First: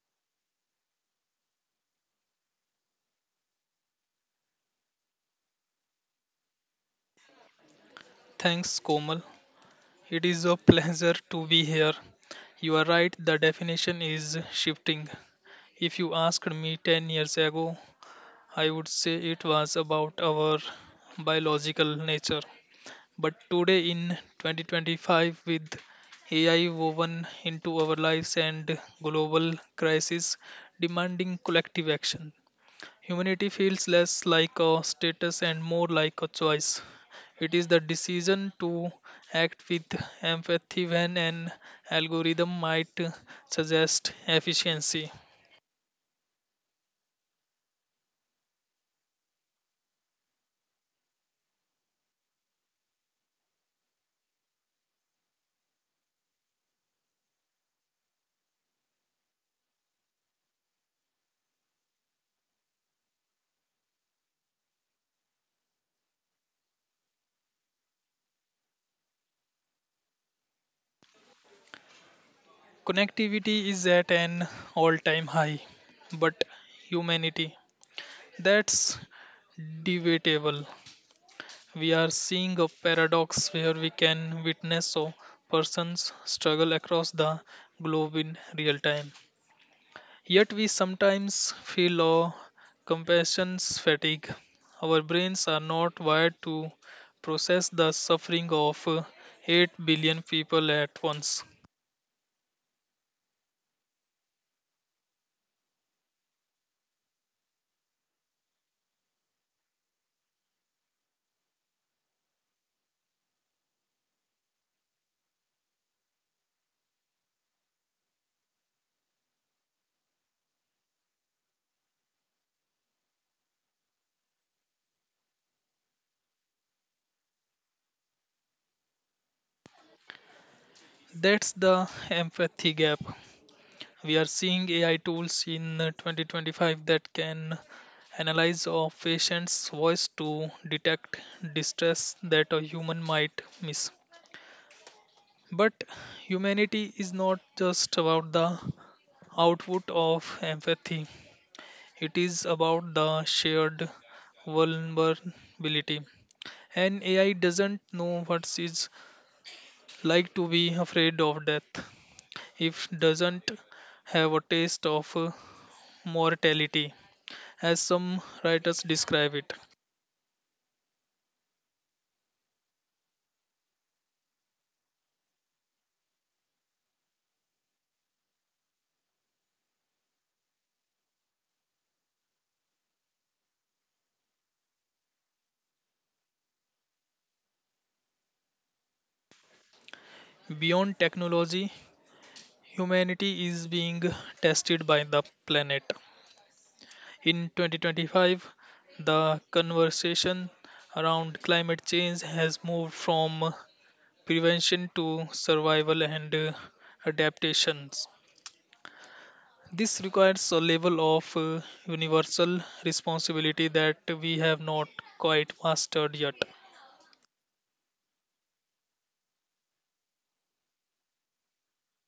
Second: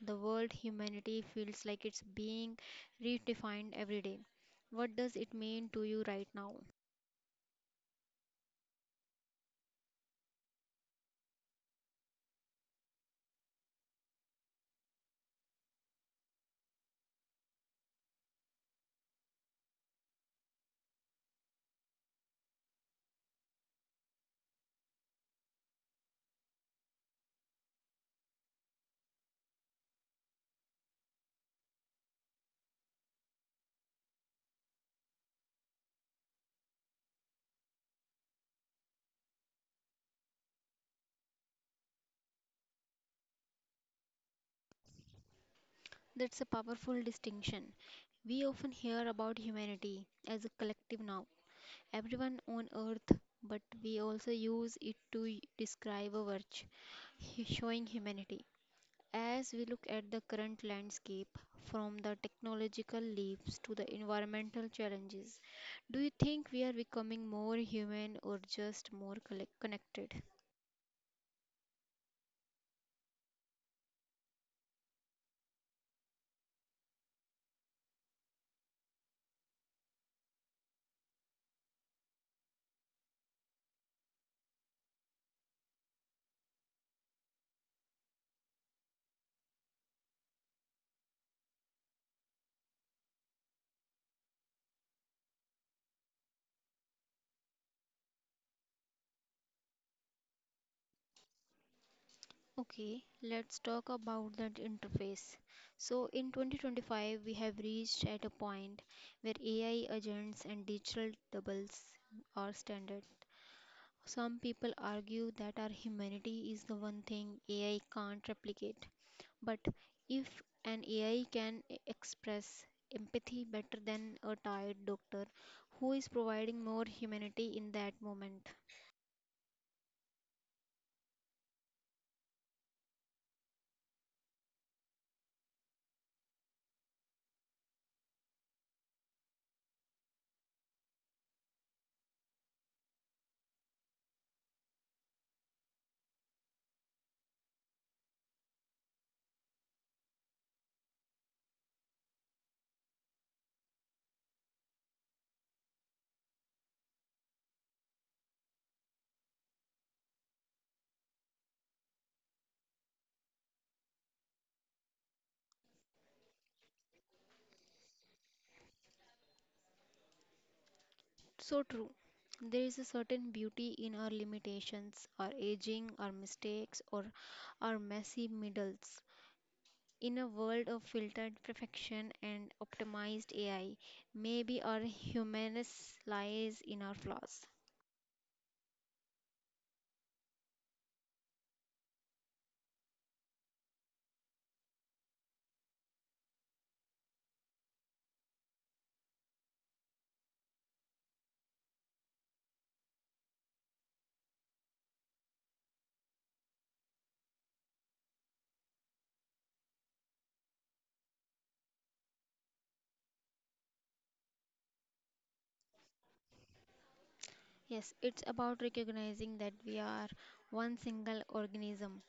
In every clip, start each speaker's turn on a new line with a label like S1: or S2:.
S1: the world humanity feels like it's being redefined every day. What does it mean to you right now?
S2: Thanks, Komal. It is a pleasure to be here. You are right, the definition is shifting. If you asked me 10 years ago, I would say it was about our biological nature. But today, in 2025, with AI woven into our lives and global crisis demanding collective action, humanity feels less like a status and more like a choice. It is the decision to act with empathy when an algorithm might suggest efficiency.
S1: That's a powerful distinction. We often hear about humanity as a collective now, everyone on earth, but we also use it to describe a virtue, showing humanity. As we look at the current landscape, from the technological leaps to the environmental challenges, do you think we are becoming more human or just more connected?
S2: Connectivity is at an all time high, but humanity, that's debatable. We are seeing a paradox where we can witness a person's struggle across the globe in real time. Yet we sometimes feel low compassion's fatigue. Our brains are not wired to process the suffering of 8 billion people at once.
S1: Okay, let's talk about that interface. So in 2025, we have reached at a point where AI agents and digital doubles are standard. Some people argue that our humanity is the one thing AI can't replicate. But if an AI can express empathy better than a tired doctor, who is providing more humanity in that moment?
S2: That's the empathy gap. We are seeing AI tools in 2025 that can analyze a patient's voice to detect distress that a human might miss. But humanity is not just about the output of empathy, it is about the shared vulnerability. An AI doesn't know what it's like to be afraid of death. It doesn't have a taste of mortality, as some writers describe it.
S1: So true. There is a certain beauty in our limitations, our aging, our mistakes, or our messy middles. In a world of filtered perfection and optimized AI, maybe our humanness lies in our flaws.
S2: Beyond technology, humanity is being tested by the planet. In 2025, the conversation around climate change has moved from prevention to survival and adaptations. This requires a level of universal responsibility that we have not quite mastered yet.
S1: Yes, it's about recognizing that we are one single organism.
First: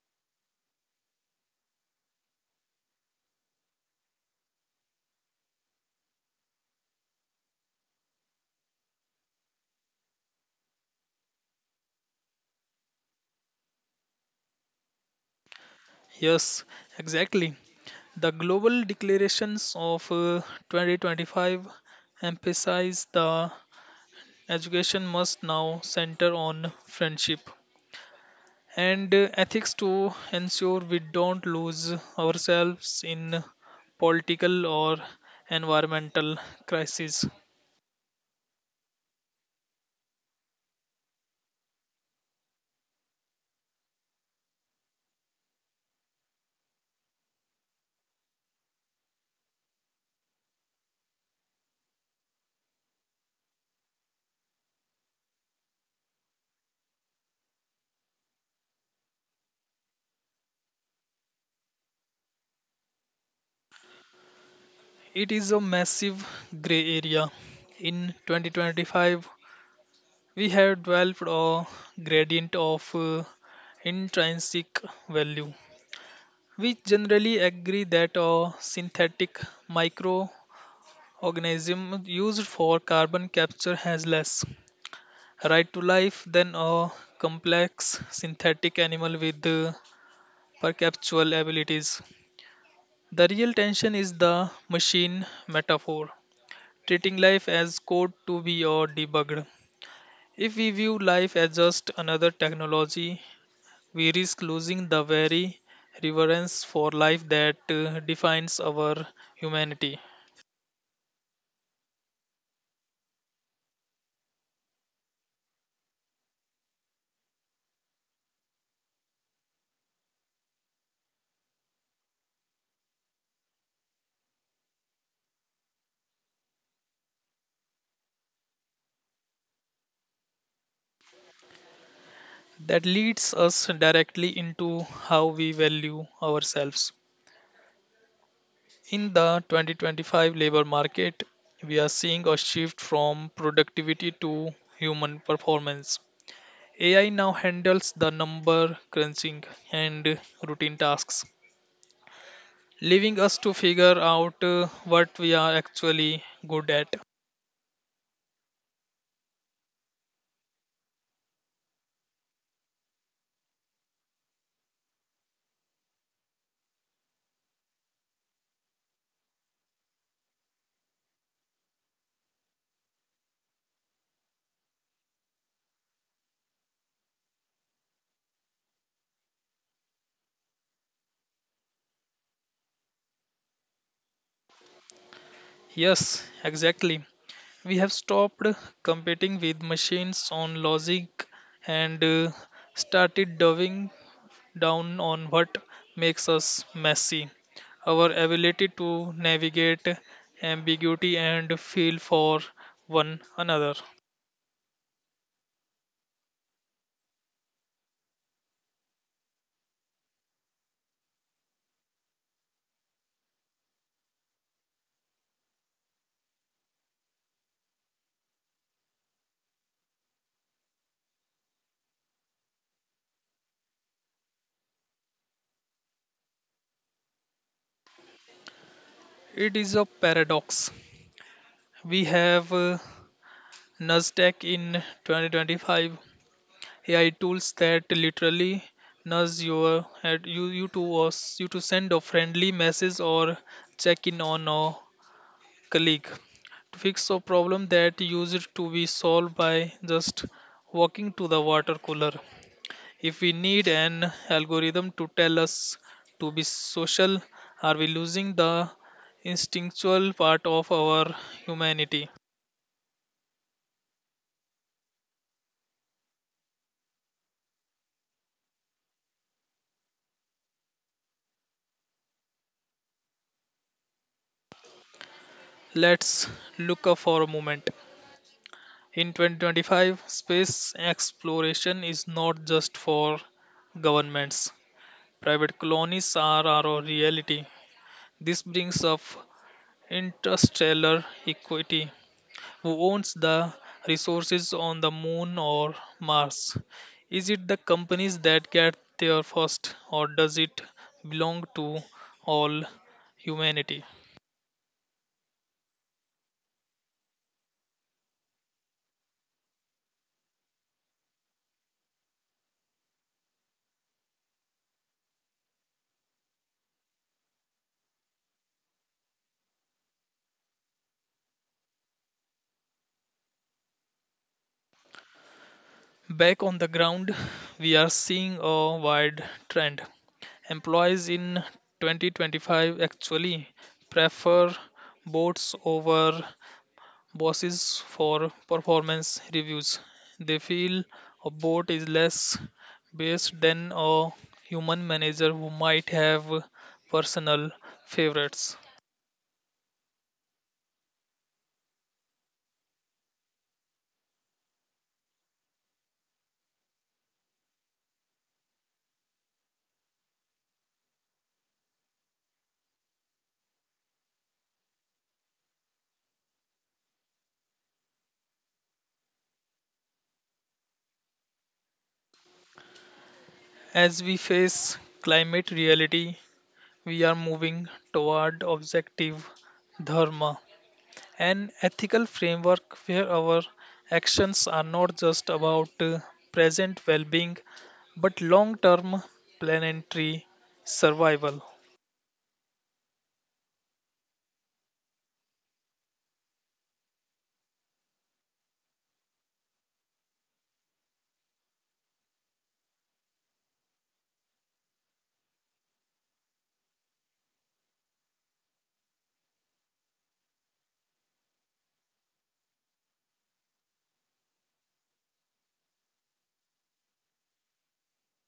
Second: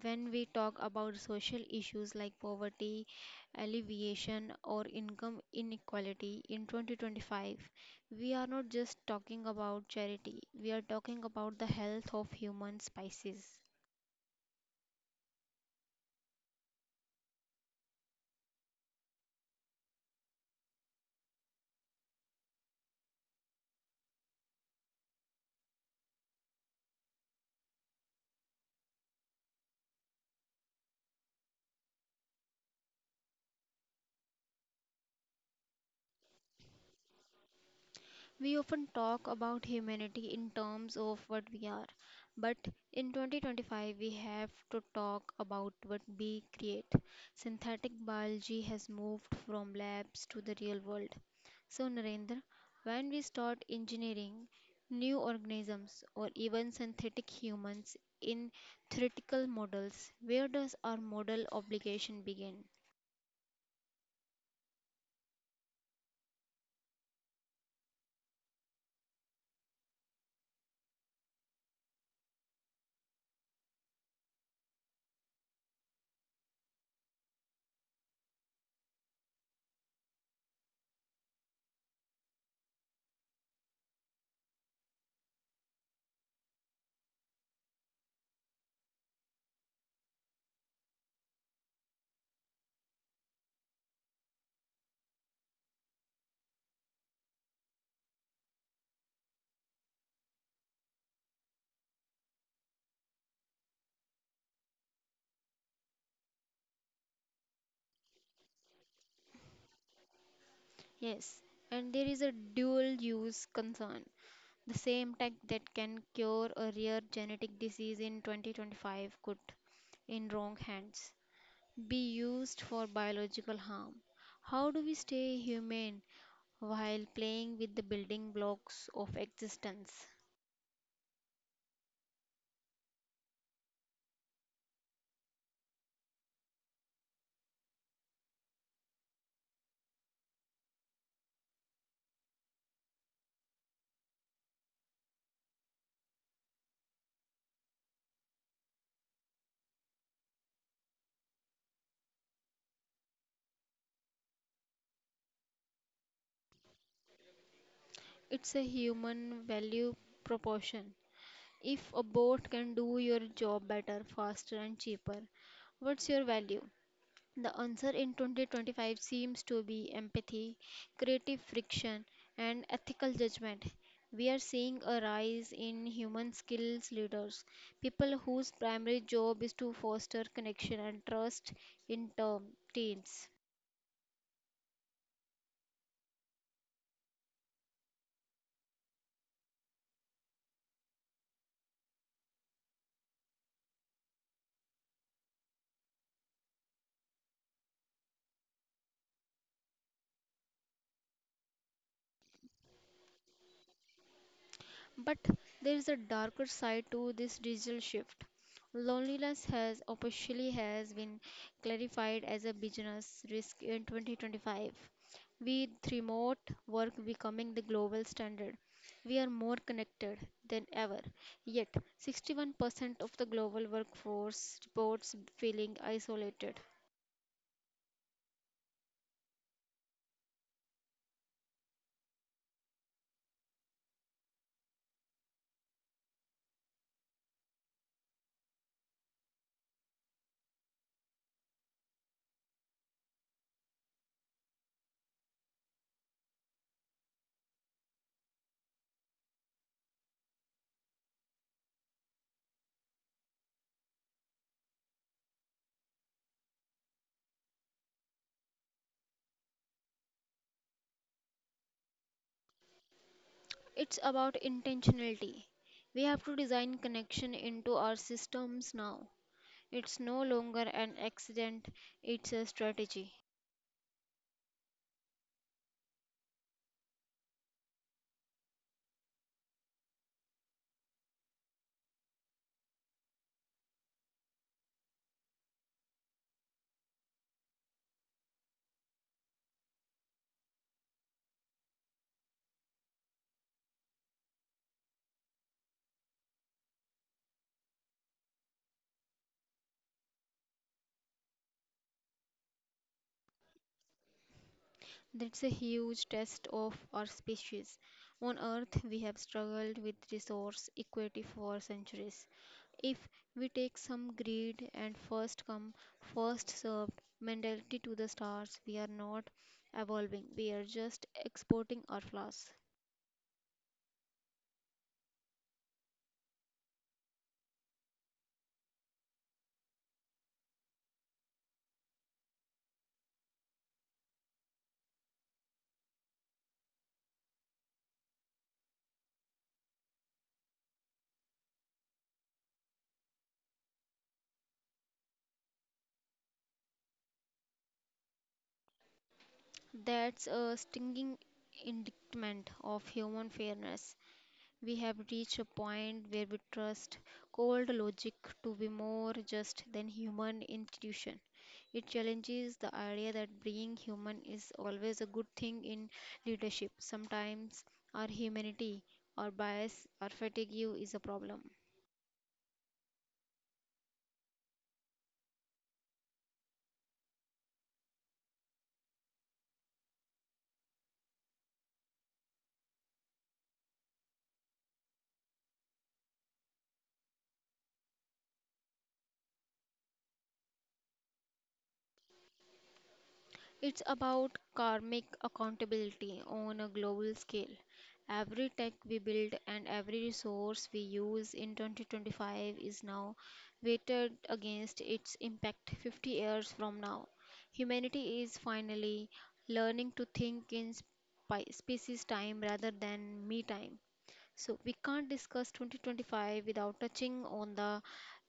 S1: When we talk about social issues like poverty, alleviation, or income inequality in 2025, we are not just talking about charity, we are talking about the health of human species.
S2: Yes, exactly. The global declarations of 2025 emphasize the education must now center on friendship and ethics to ensure we don't lose ourselves in political or environmental crises.
S1: We often talk about humanity in terms of what we are, but in 2025 we have to talk about what we create. Synthetic biology has moved from labs to the real world. So, Narendra, when we start engineering new organisms or even synthetic humans in theoretical models, where does our model obligation begin?
S2: It is a massive gray area. In 2025, we have developed a gradient of intrinsic value. We generally agree that a synthetic microorganism used for carbon capture has less right to life, then a complex synthetic animal with perceptual abilities. The real tension is the machine metaphor, treating life as code to be or debugged. If we view life as just another technology, we risk losing the very reverence for life that defines our humanity.
S1: Yes, and there is a dual use concern. The same tech that can cure a rare genetic disease in 2025 could, in wrong hands, be used for biological harm. How do we stay humane while playing with the building blocks of existence?
S2: That leads us directly into how we value ourselves. In the 2025 labor market, we are seeing a shift from productivity to human performance. AI now handles the number crunching and routine tasks, leaving us to figure out what we are actually good at.
S1: It's a human value proportion. If a bot can do your job better, faster, and cheaper, what's your value? The answer in 2025 seems to be empathy, creative friction, and ethical judgment. We are seeing a rise in human skills leaders, people whose primary job is to foster connection and trust in teams.
S2: Yes, exactly. We have stopped competing with machines on logic and started diving down on what makes us messy, our ability to navigate ambiguity and feel for one another.
S1: But there is a darker side to this digital shift. Loneliness has officially has been clarified as a business risk in 2025. With remote work becoming the global standard, we are more connected than ever. Yet, 61% of the global workforce reports feeling isolated.
S2: It is a paradox. We have Nasdaq in 2025 AI tools that literally nudge your at you you to us you to send a friendly message or check in on a colleague to fix a problem that used to be solved by just walking to the water cooler. If we need an algorithm to tell us to be social, are we losing the instinctual part of our humanity?
S1: It's about intentionality. We have to design connection into our systems now. It's no longer an accident, it's a strategy.
S2: Let's look up for a moment. In 2025, space exploration is not just for governments. Private colonies are our reality. This brings up interstellar equity. Who owns the resources on the moon or Mars? Is it the companies that get there first, or does it belong to all humanity?
S1: That's a huge test of our species. On Earth, we have struggled with resource equity for centuries. If we take some greed and first come, first served mentality to the stars, we are not evolving, we are just exporting our flaws.
S2: Back on the ground, we are seeing a wide trend. Employees in 2025 actually prefer boats over bosses for performance reviews. They feel a bot is less based than a human manager who might have personal favorites.
S1: That's a stinging indictment of human fairness. We have reached a point where we trust cold logic to be more just than human intuition. It challenges the idea that being human is always a good thing in leadership. Sometimes our humanity, our bias, our fatigue is a problem.
S2: As we face climate reality, we are moving toward objective dharma, an ethical framework where our actions are not just about present well being but long term planetary survival.
S1: It's about karmic accountability on a global scale. Every tech we build and every resource we use in 2025 is now weighted against its impact 50 years from now. Humanity is finally learning to think in species time rather than me time. So we can't discuss 2025 without touching on the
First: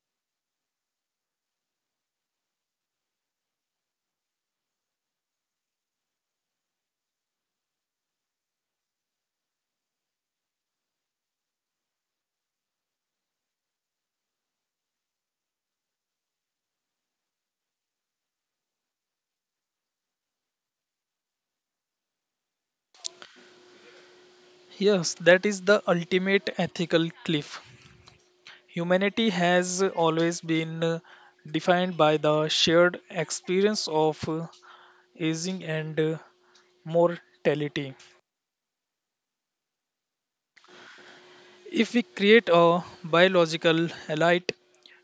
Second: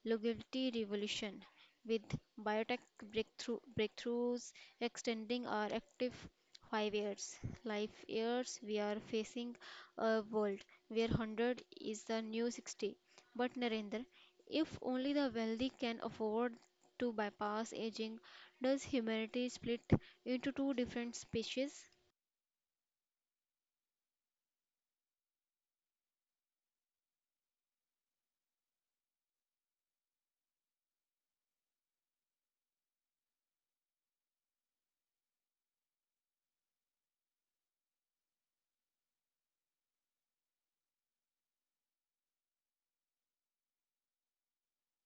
S1: longevity revolution with biotech breakthroughs extending our active five years life years. We are facing a world where 100 is the new 60. But, Narendra, if only the wealthy can afford to bypass aging, does humanity split into two different species?
S2: Yes, that is the ultimate ethical cliff. Humanity has always been defined by the shared experience of aging and mortality. If we create a biological elite,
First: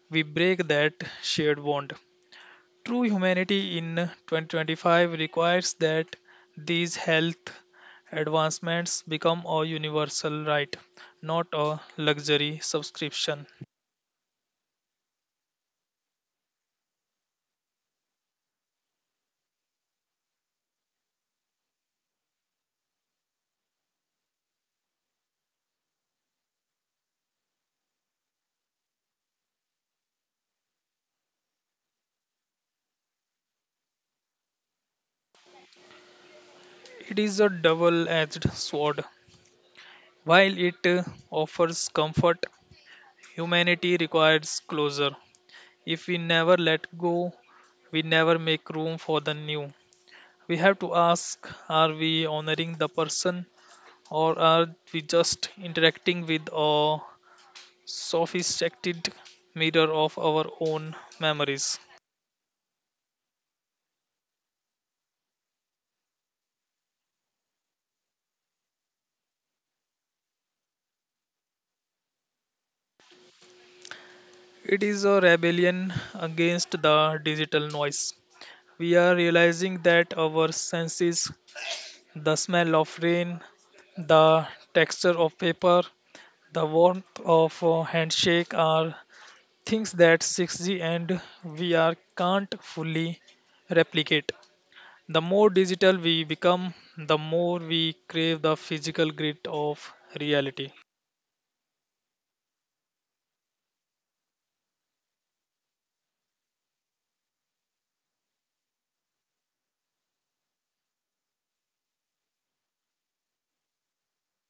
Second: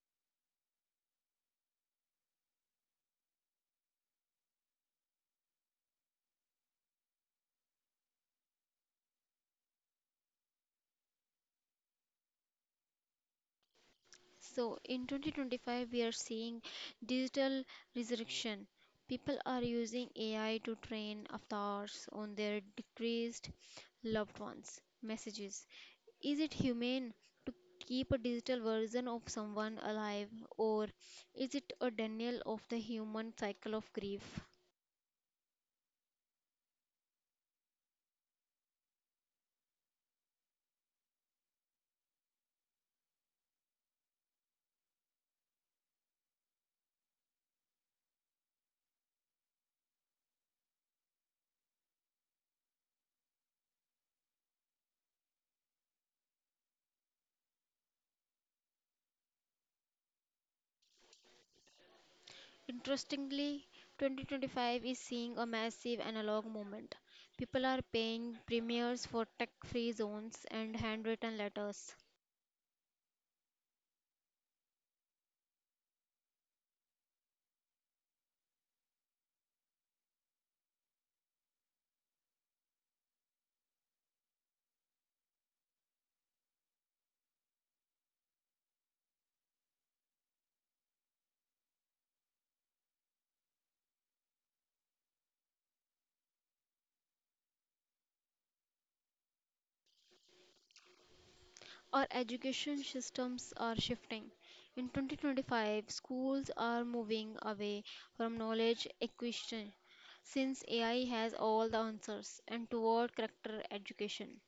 S2: we break that shared bond. True humanity in 2025 requires that these health advancements become a universal right, not a luxury subscription.
S1: So in 2025, we are seeing digital resurrection. People are using AI to train avatars on their decreased loved ones' messages. Is it humane to keep a digital version of someone alive, or is it a denial of the human cycle of grief?
S2: It is a double edged sword. While it offers comfort, humanity requires closure. If we never let go, we never make room for the new. We have to ask, are we honoring the person or are we just interacting with a sophisticated mirror of our own memories?
S1: Interestingly, 2025 is seeing a massive analog movement. People are paying premiums for tech free zones and handwritten letters.
S2: It is a rebellion against the digital noise. We are realizing that our senses, the smell of rain, the texture of paper, the warmth of a handshake, are things that 6G and VR can't fully replicate. The more digital we become, the more we crave the physical grit of reality.
S1: Our education systems are shifting. In 2025, schools are moving away from knowledge acquisition, since AI has all the answers, and toward character education.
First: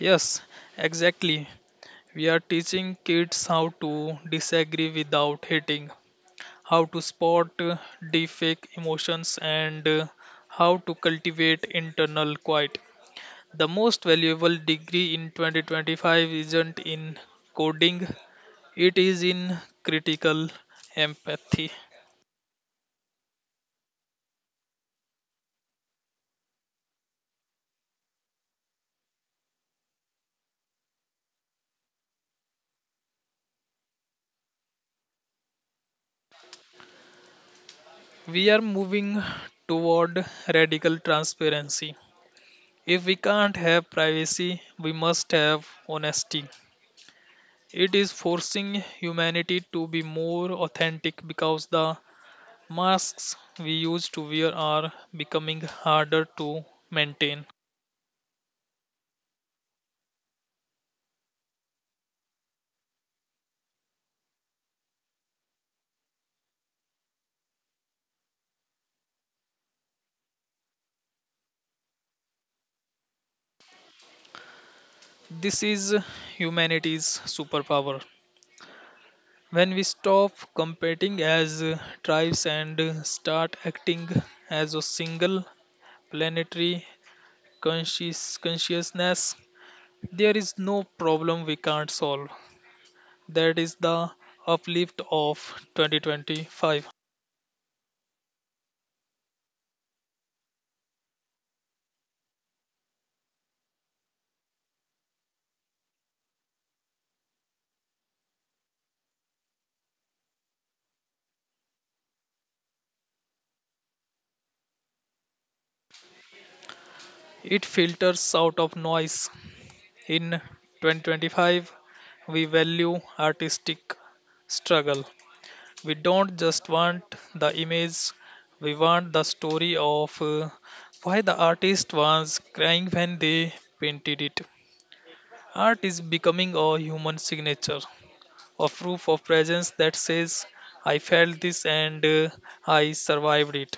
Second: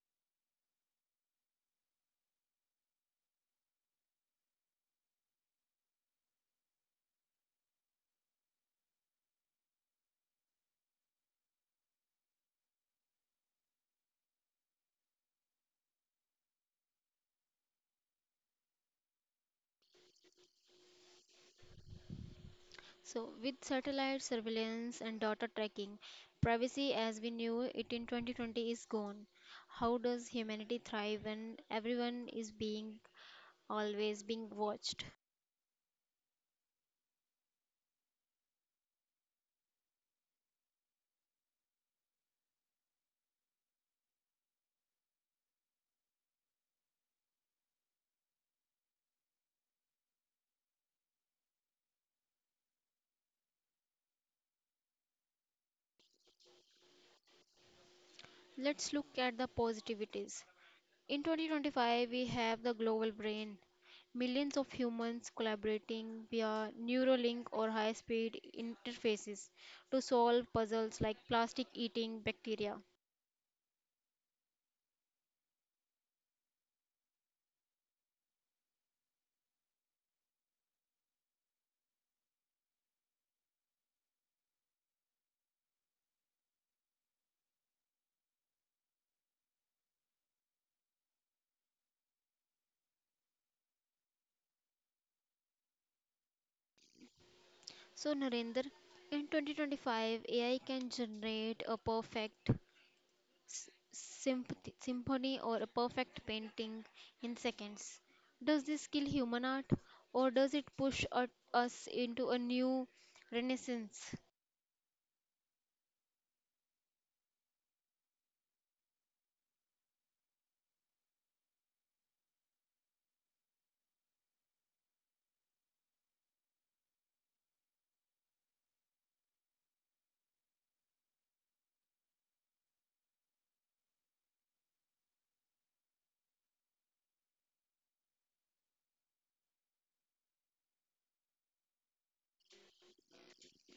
S2: Yes, exactly. We are teaching kids how to disagree without hating, how to spot the fake emotions, and how to cultivate internal quiet. The most valuable degree in 2025 isn't in coding, it is in critical empathy.
S1: So, with satellite surveillance and data tracking, privacy as we knew it in 2020 is gone. How does humanity thrive when everyone is being always being watched?
S2: We are moving toward radical transparency. If we can't have privacy, we must have honesty. It is forcing humanity to be more authentic because the masks we used to wear are becoming harder to maintain.
S1: Let's look at the positivities. In 2025, we have the global brain. Millions of humans collaborating via Neuralink or high speed interfaces to solve puzzles like plastic eating bacteria.
S2: This is humanity's superpower. When we stop competing as tribes and start acting as a single planetary conscious consciousness, there is no problem we can't solve. That is the uplift of 2025.
S1: So, Narendra, in 2025, AI can generate a perfect symphony or a perfect painting in seconds. Does this kill human art or does it push us into a new renaissance?
S2: It filters out of noise. In 2025, we value artistic struggle. We don't just want the image, we want the story of why the artist was crying when they painted it. Art is becoming a human signature, a proof of presence that says, I felt this and I survived it.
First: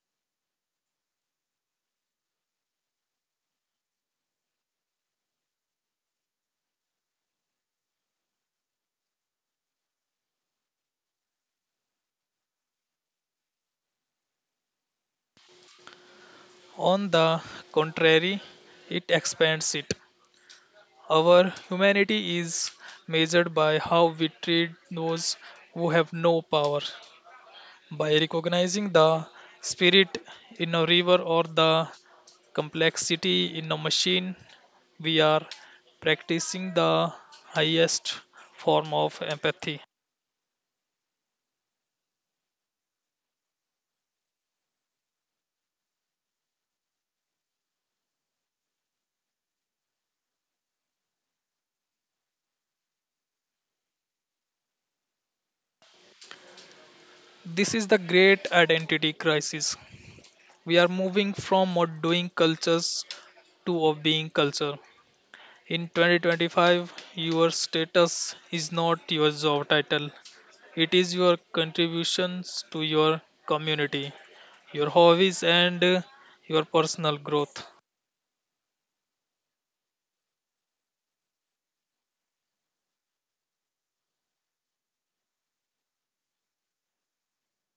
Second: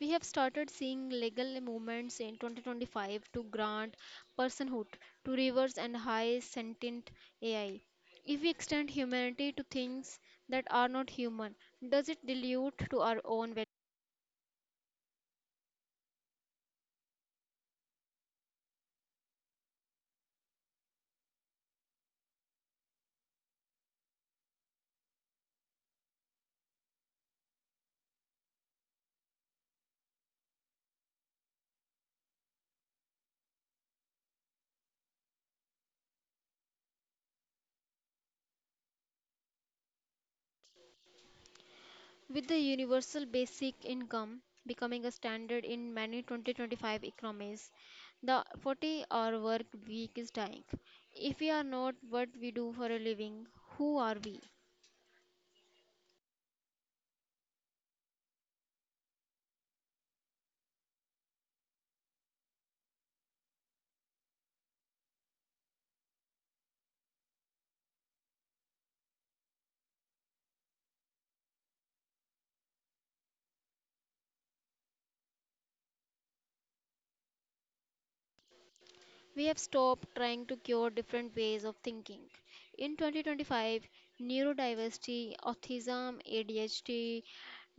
S1: We have started seeing legal movements in 2025 to grant personhood to rivers and high sentient AI. If we extend humanity to things that are not human, does it dilute to our own value?
S2: On the contrary, it expands it. Our humanity is measured by how we treat those who have no power. By recognizing the spirit in a river or the complexity in a machine, we are practicing the highest form of empathy.
S1: With the universal basic income becoming a standard in many 2025 economies, the 40-hour work week is dying. If we are not what we do for a living, who are we?
S2: This is the great identity crisis. We are moving from a doing cultures to a being culture. In 2025, your status is not your job title. It is your contributions to your community, your hobbies, and your personal growth.
S1: We have stopped trying to cure different ways of thinking. In 2025, neurodiversity, autism, ADHD,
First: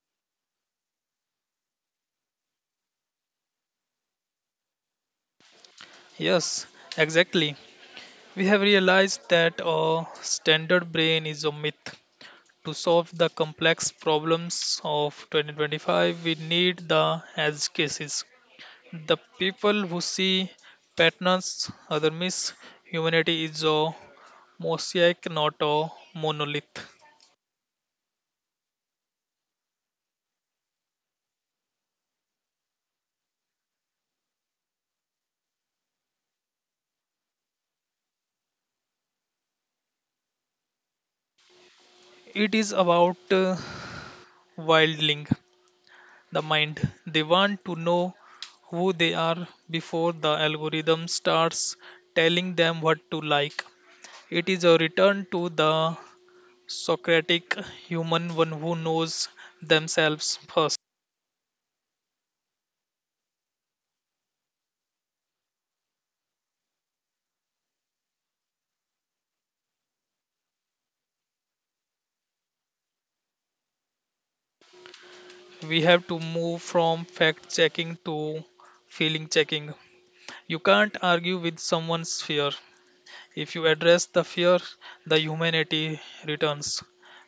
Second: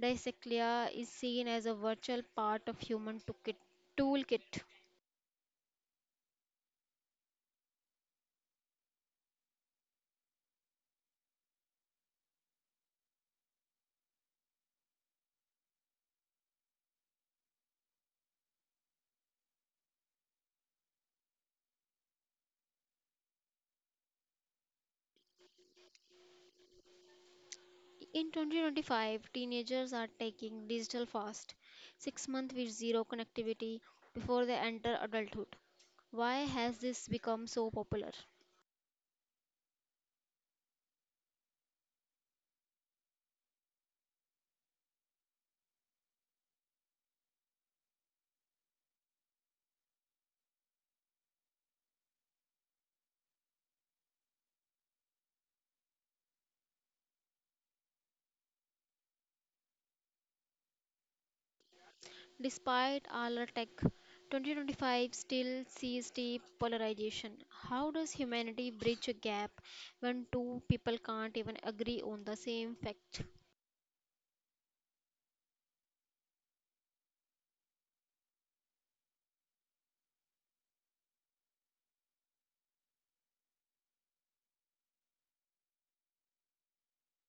S1: dyslexia is seen as a virtual part of human toolkit.
S2: Yes, exactly. We have realized that a standard brain is a myth. To solve the complex problems of 2025, we need the edge cases. The people who see patterns other miss. Humanity is a mosaic, not a monolith.
S1: In 2025, teenagers are taking digital fast, 6 months with zero connectivity before they enter adulthood. Why has this become so popular?
S2: It is about wildling the mind. They want to know who they are before the algorithm starts telling them what to like. It is a return to the Socratic human, one who knows themselves first.
S1: Despite all our tech, 2025 still sees deep polarization. How does humanity bridge a gap when two people can't even agree on the same fact?
S2: We have to move from fact checking to feeling checking. You can't argue with someone's fear. If you address the fear, the humanity returns.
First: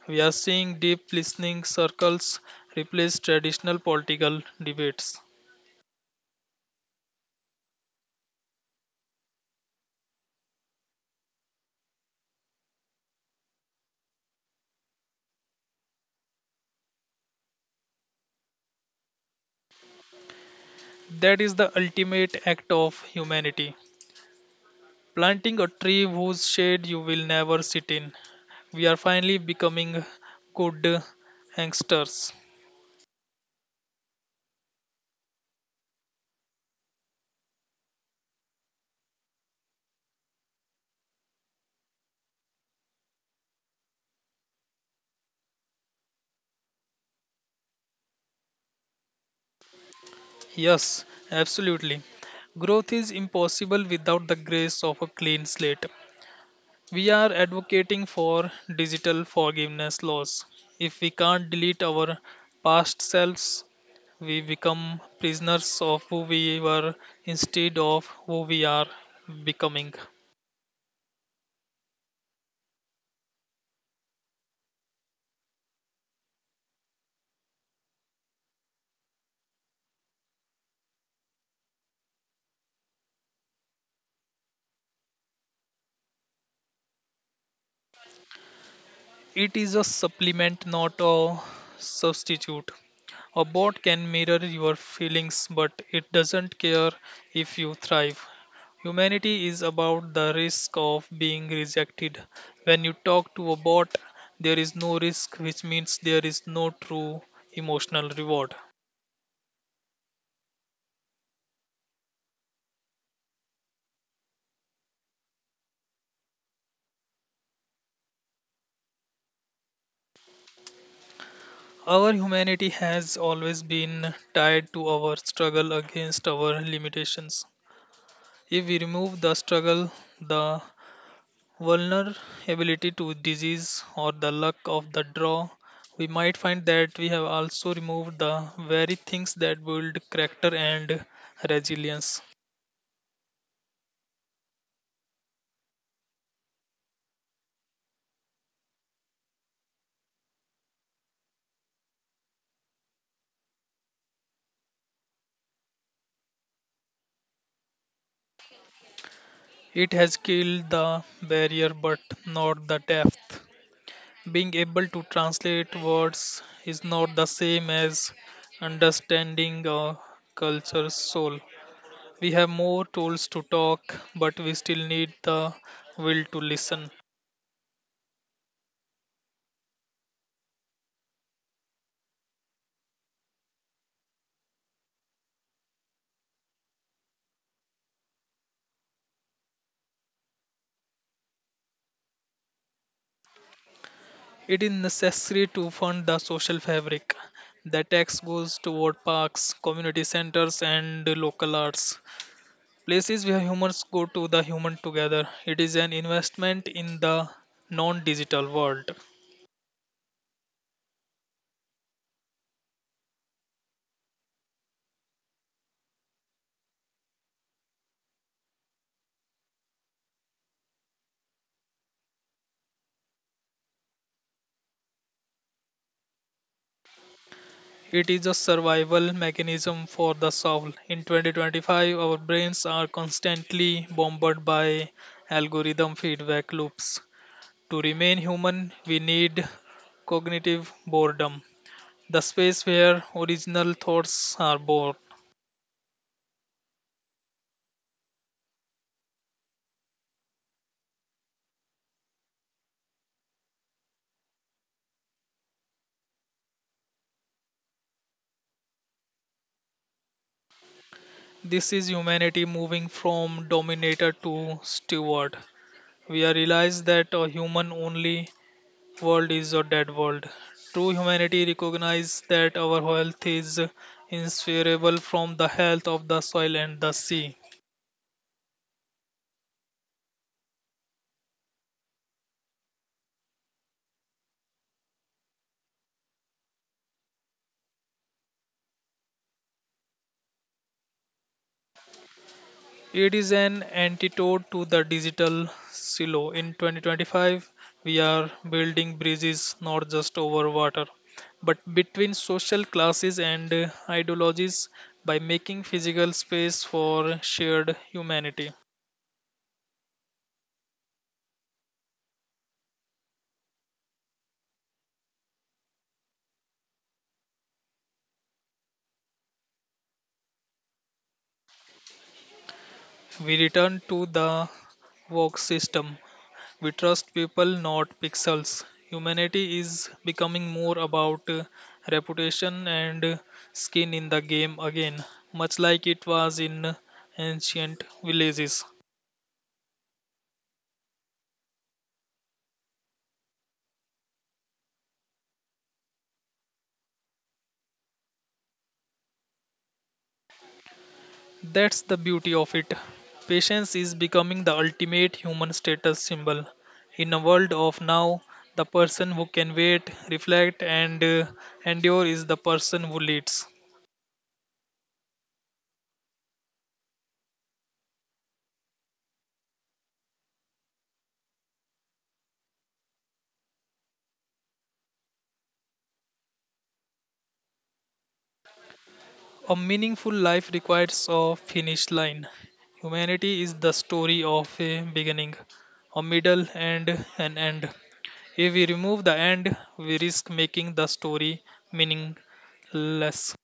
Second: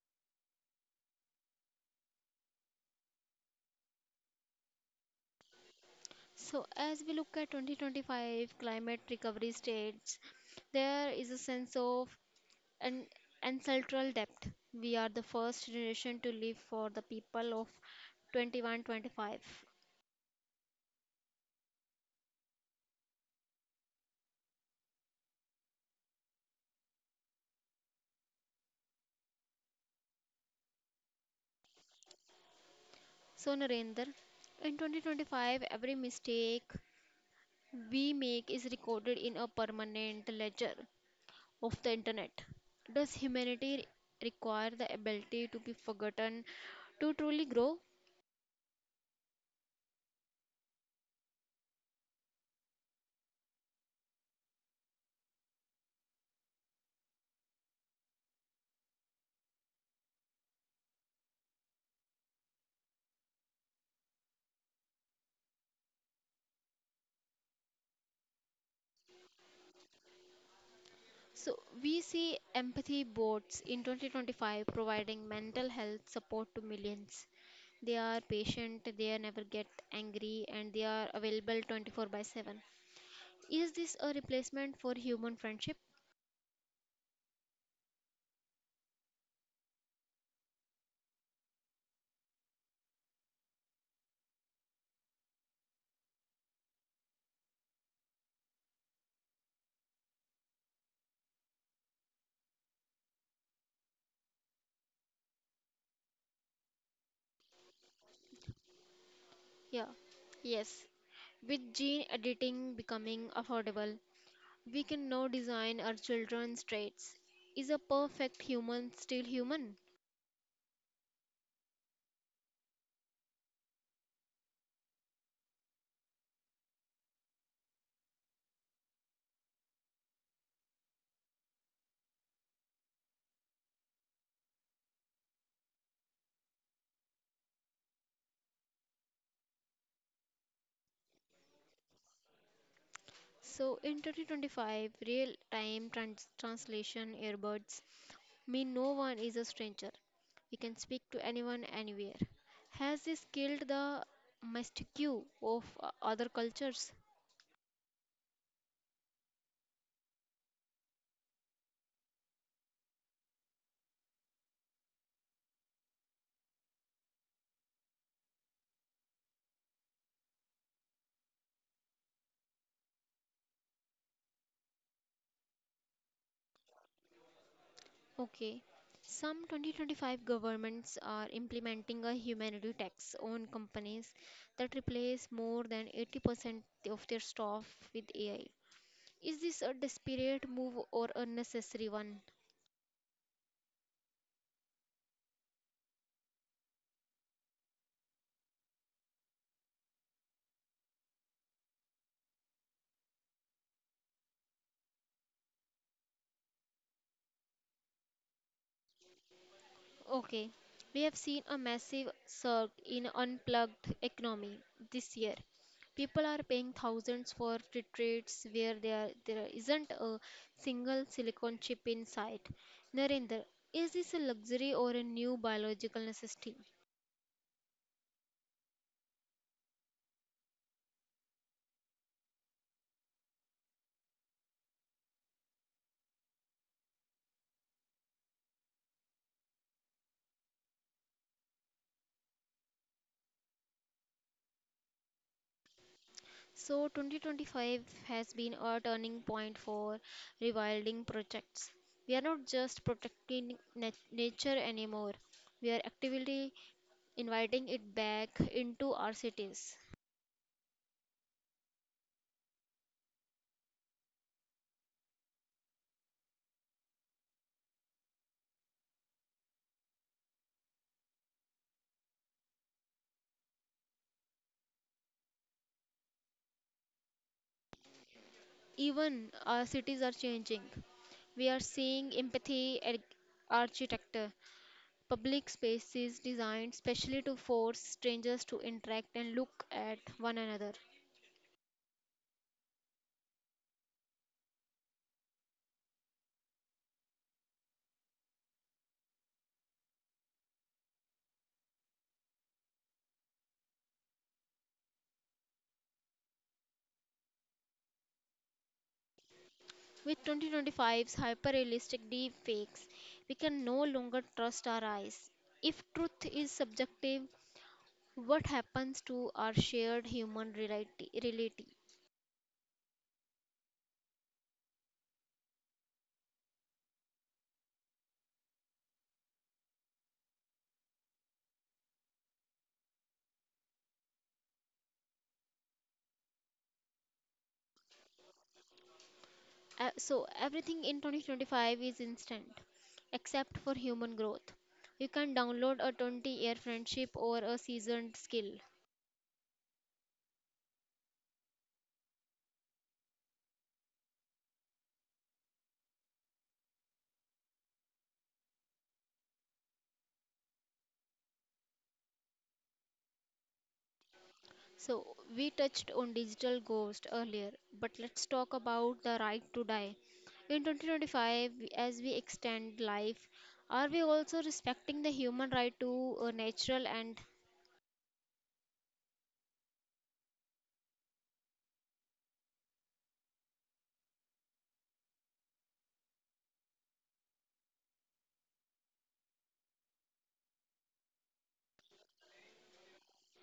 S2: We are seeing deep listening circles replace traditional political debates.
S1: So, as we look at 2025 climate recovery states, there is a sense of an ancestral depth. We are the first generation to live for the people of 2125.
S2: That is the ultimate act of humanity. Planting a tree whose shade you will never sit in. We are finally becoming good hangsters.
S1: So, Narendra, in 2025, every mistake we make is recorded in a permanent ledger of the internet. Does humanity require the ability to be forgotten to truly grow?
S2: Yes, absolutely. Growth is impossible without the grace of a clean slate. We are advocating for digital forgiveness laws. If we can't delete our past selves, we become prisoners of who we were instead of who we are becoming.
S1: So, we see empathy bots in 2025 providing mental health support to millions. They are patient, they never get angry, and they are available 24 by 7. Is this a replacement for human friendship?
S2: It is a supplement, not a substitute. A bot can mirror your feelings, but it doesn't care if you thrive. Humanity is about the risk of being rejected. When you talk to a bot, there is no risk, which means there is no true emotional reward.
S1: Yeah, yes. With gene editing becoming affordable, we can now design our children's traits. Is a perfect human still human?
S2: Our humanity has always been tied to our struggle against our limitations. If we remove the struggle, the vulnerability to disease or the luck of the draw, we might find that we have also removed the very things that build character and resilience.
S1: So, in 2025, real time translation earbuds mean no one is a stranger. We can speak to anyone, anywhere. Has this killed the mystique of other cultures?
S2: It has killed the barrier but not the depth. Being able to translate words is not the same as understanding a culture's soul. We have more tools to talk, but we still need the will to listen.
S1: Okay. Some 2025 governments are implementing a humanity tax on companies that replace more than 80% of their staff with AI. Is this a desperate move or a necessary one?
S2: It is necessary to fund the social fabric. The tax goes toward parks, community centers, and local arts, places where humans go to the human together. It is an investment in the non digital world.
S1: Okay, we have seen a massive surge in unplugged economy this year. People are paying thousands for retreats where there isn't a single silicon chip in sight. Narendra, is this a luxury or a new biological necessity?
S2: It is a survival mechanism for the soul. In 2025, our brains are constantly bombarded by algorithm feedback loops. To remain human, we need cognitive boredom, the space where original thoughts are born.
S1: So 2025 has been a turning point for rewilding projects. We are not just protecting nature anymore. We are actively inviting it back into our cities.
S2: This is humanity moving from dominator to steward. We are realized that a human only world is a dead world. True humanity recognizes that our health is inseparable from the health of the soil and the sea.
S1: Even our cities are changing. We are seeing empathy architecture, public spaces designed specially to force strangers to interact and look at one another.
S2: It is an antidote to the digital silo. In 2025, we are building bridges not just over water, but between social classes and ideologies by making physical space for shared humanity.
S1: With 2025's hyper realistic deep fakes, we can no longer trust our eyes. If truth is subjective, what happens to our shared human reality?
S2: We return to the work system. We trust people, not pixels. Humanity is becoming more about reputation and skin in the game again, much like it was in ancient villages.
S1: So, everything in 2025 is instant, except for human growth. You can download a 20-year friendship or a seasoned skill.
S2: That's the beauty of it. Patience is becoming the ultimate human status symbol. In a world of now, the person who can wait, reflect, and endure is the person who leads.
S1: So, we touched on digital ghost earlier, but let's talk about the right to die. In 2025, as we extend life, are we also respecting the human right to natural. And
S2: A meaningful life requires a finish line. Humanity is the story of a beginning, a middle, and an end. If we remove the end, we risk making the story meaningless.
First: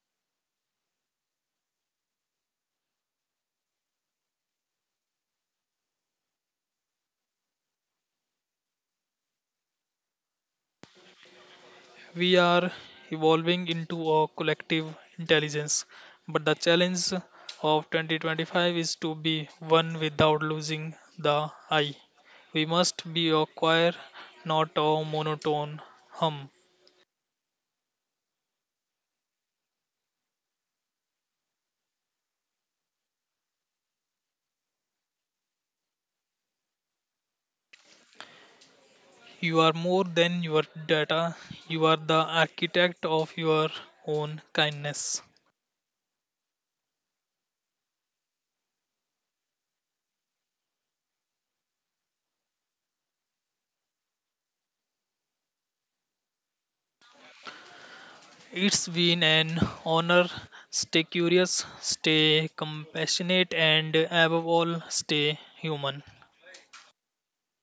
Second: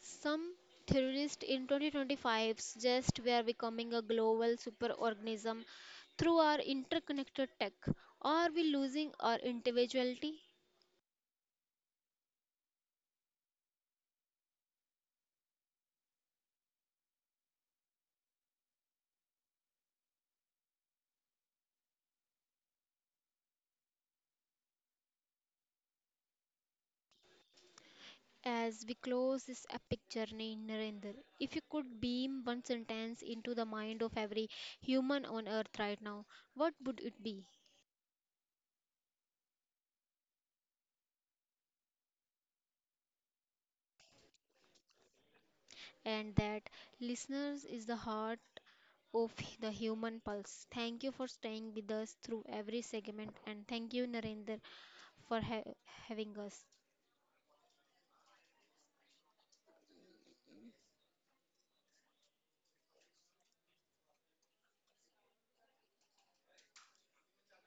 S1: some theorists in 2025 suggest we are becoming a global superorganism through our interconnected tech. Are we losing our individuality?
S2: We are evolving into a collective intelligence, but the challenge of 2025 is to be one without losing the I. We must be a choir, not a monotone hum.
S1: As we close this epic journey, Narendra, if you could beam one sentence into the mind of every human on earth right now, what would it be?
S2: You are more than your data, you are the architect of your own kindness.
S1: And that, listeners, is the heart of the human pulse. Thank you for staying with us through every segment, and thank you, Narendra, for having us.
S2: It's been an honor. Stay curious, stay compassionate, and above all, stay human.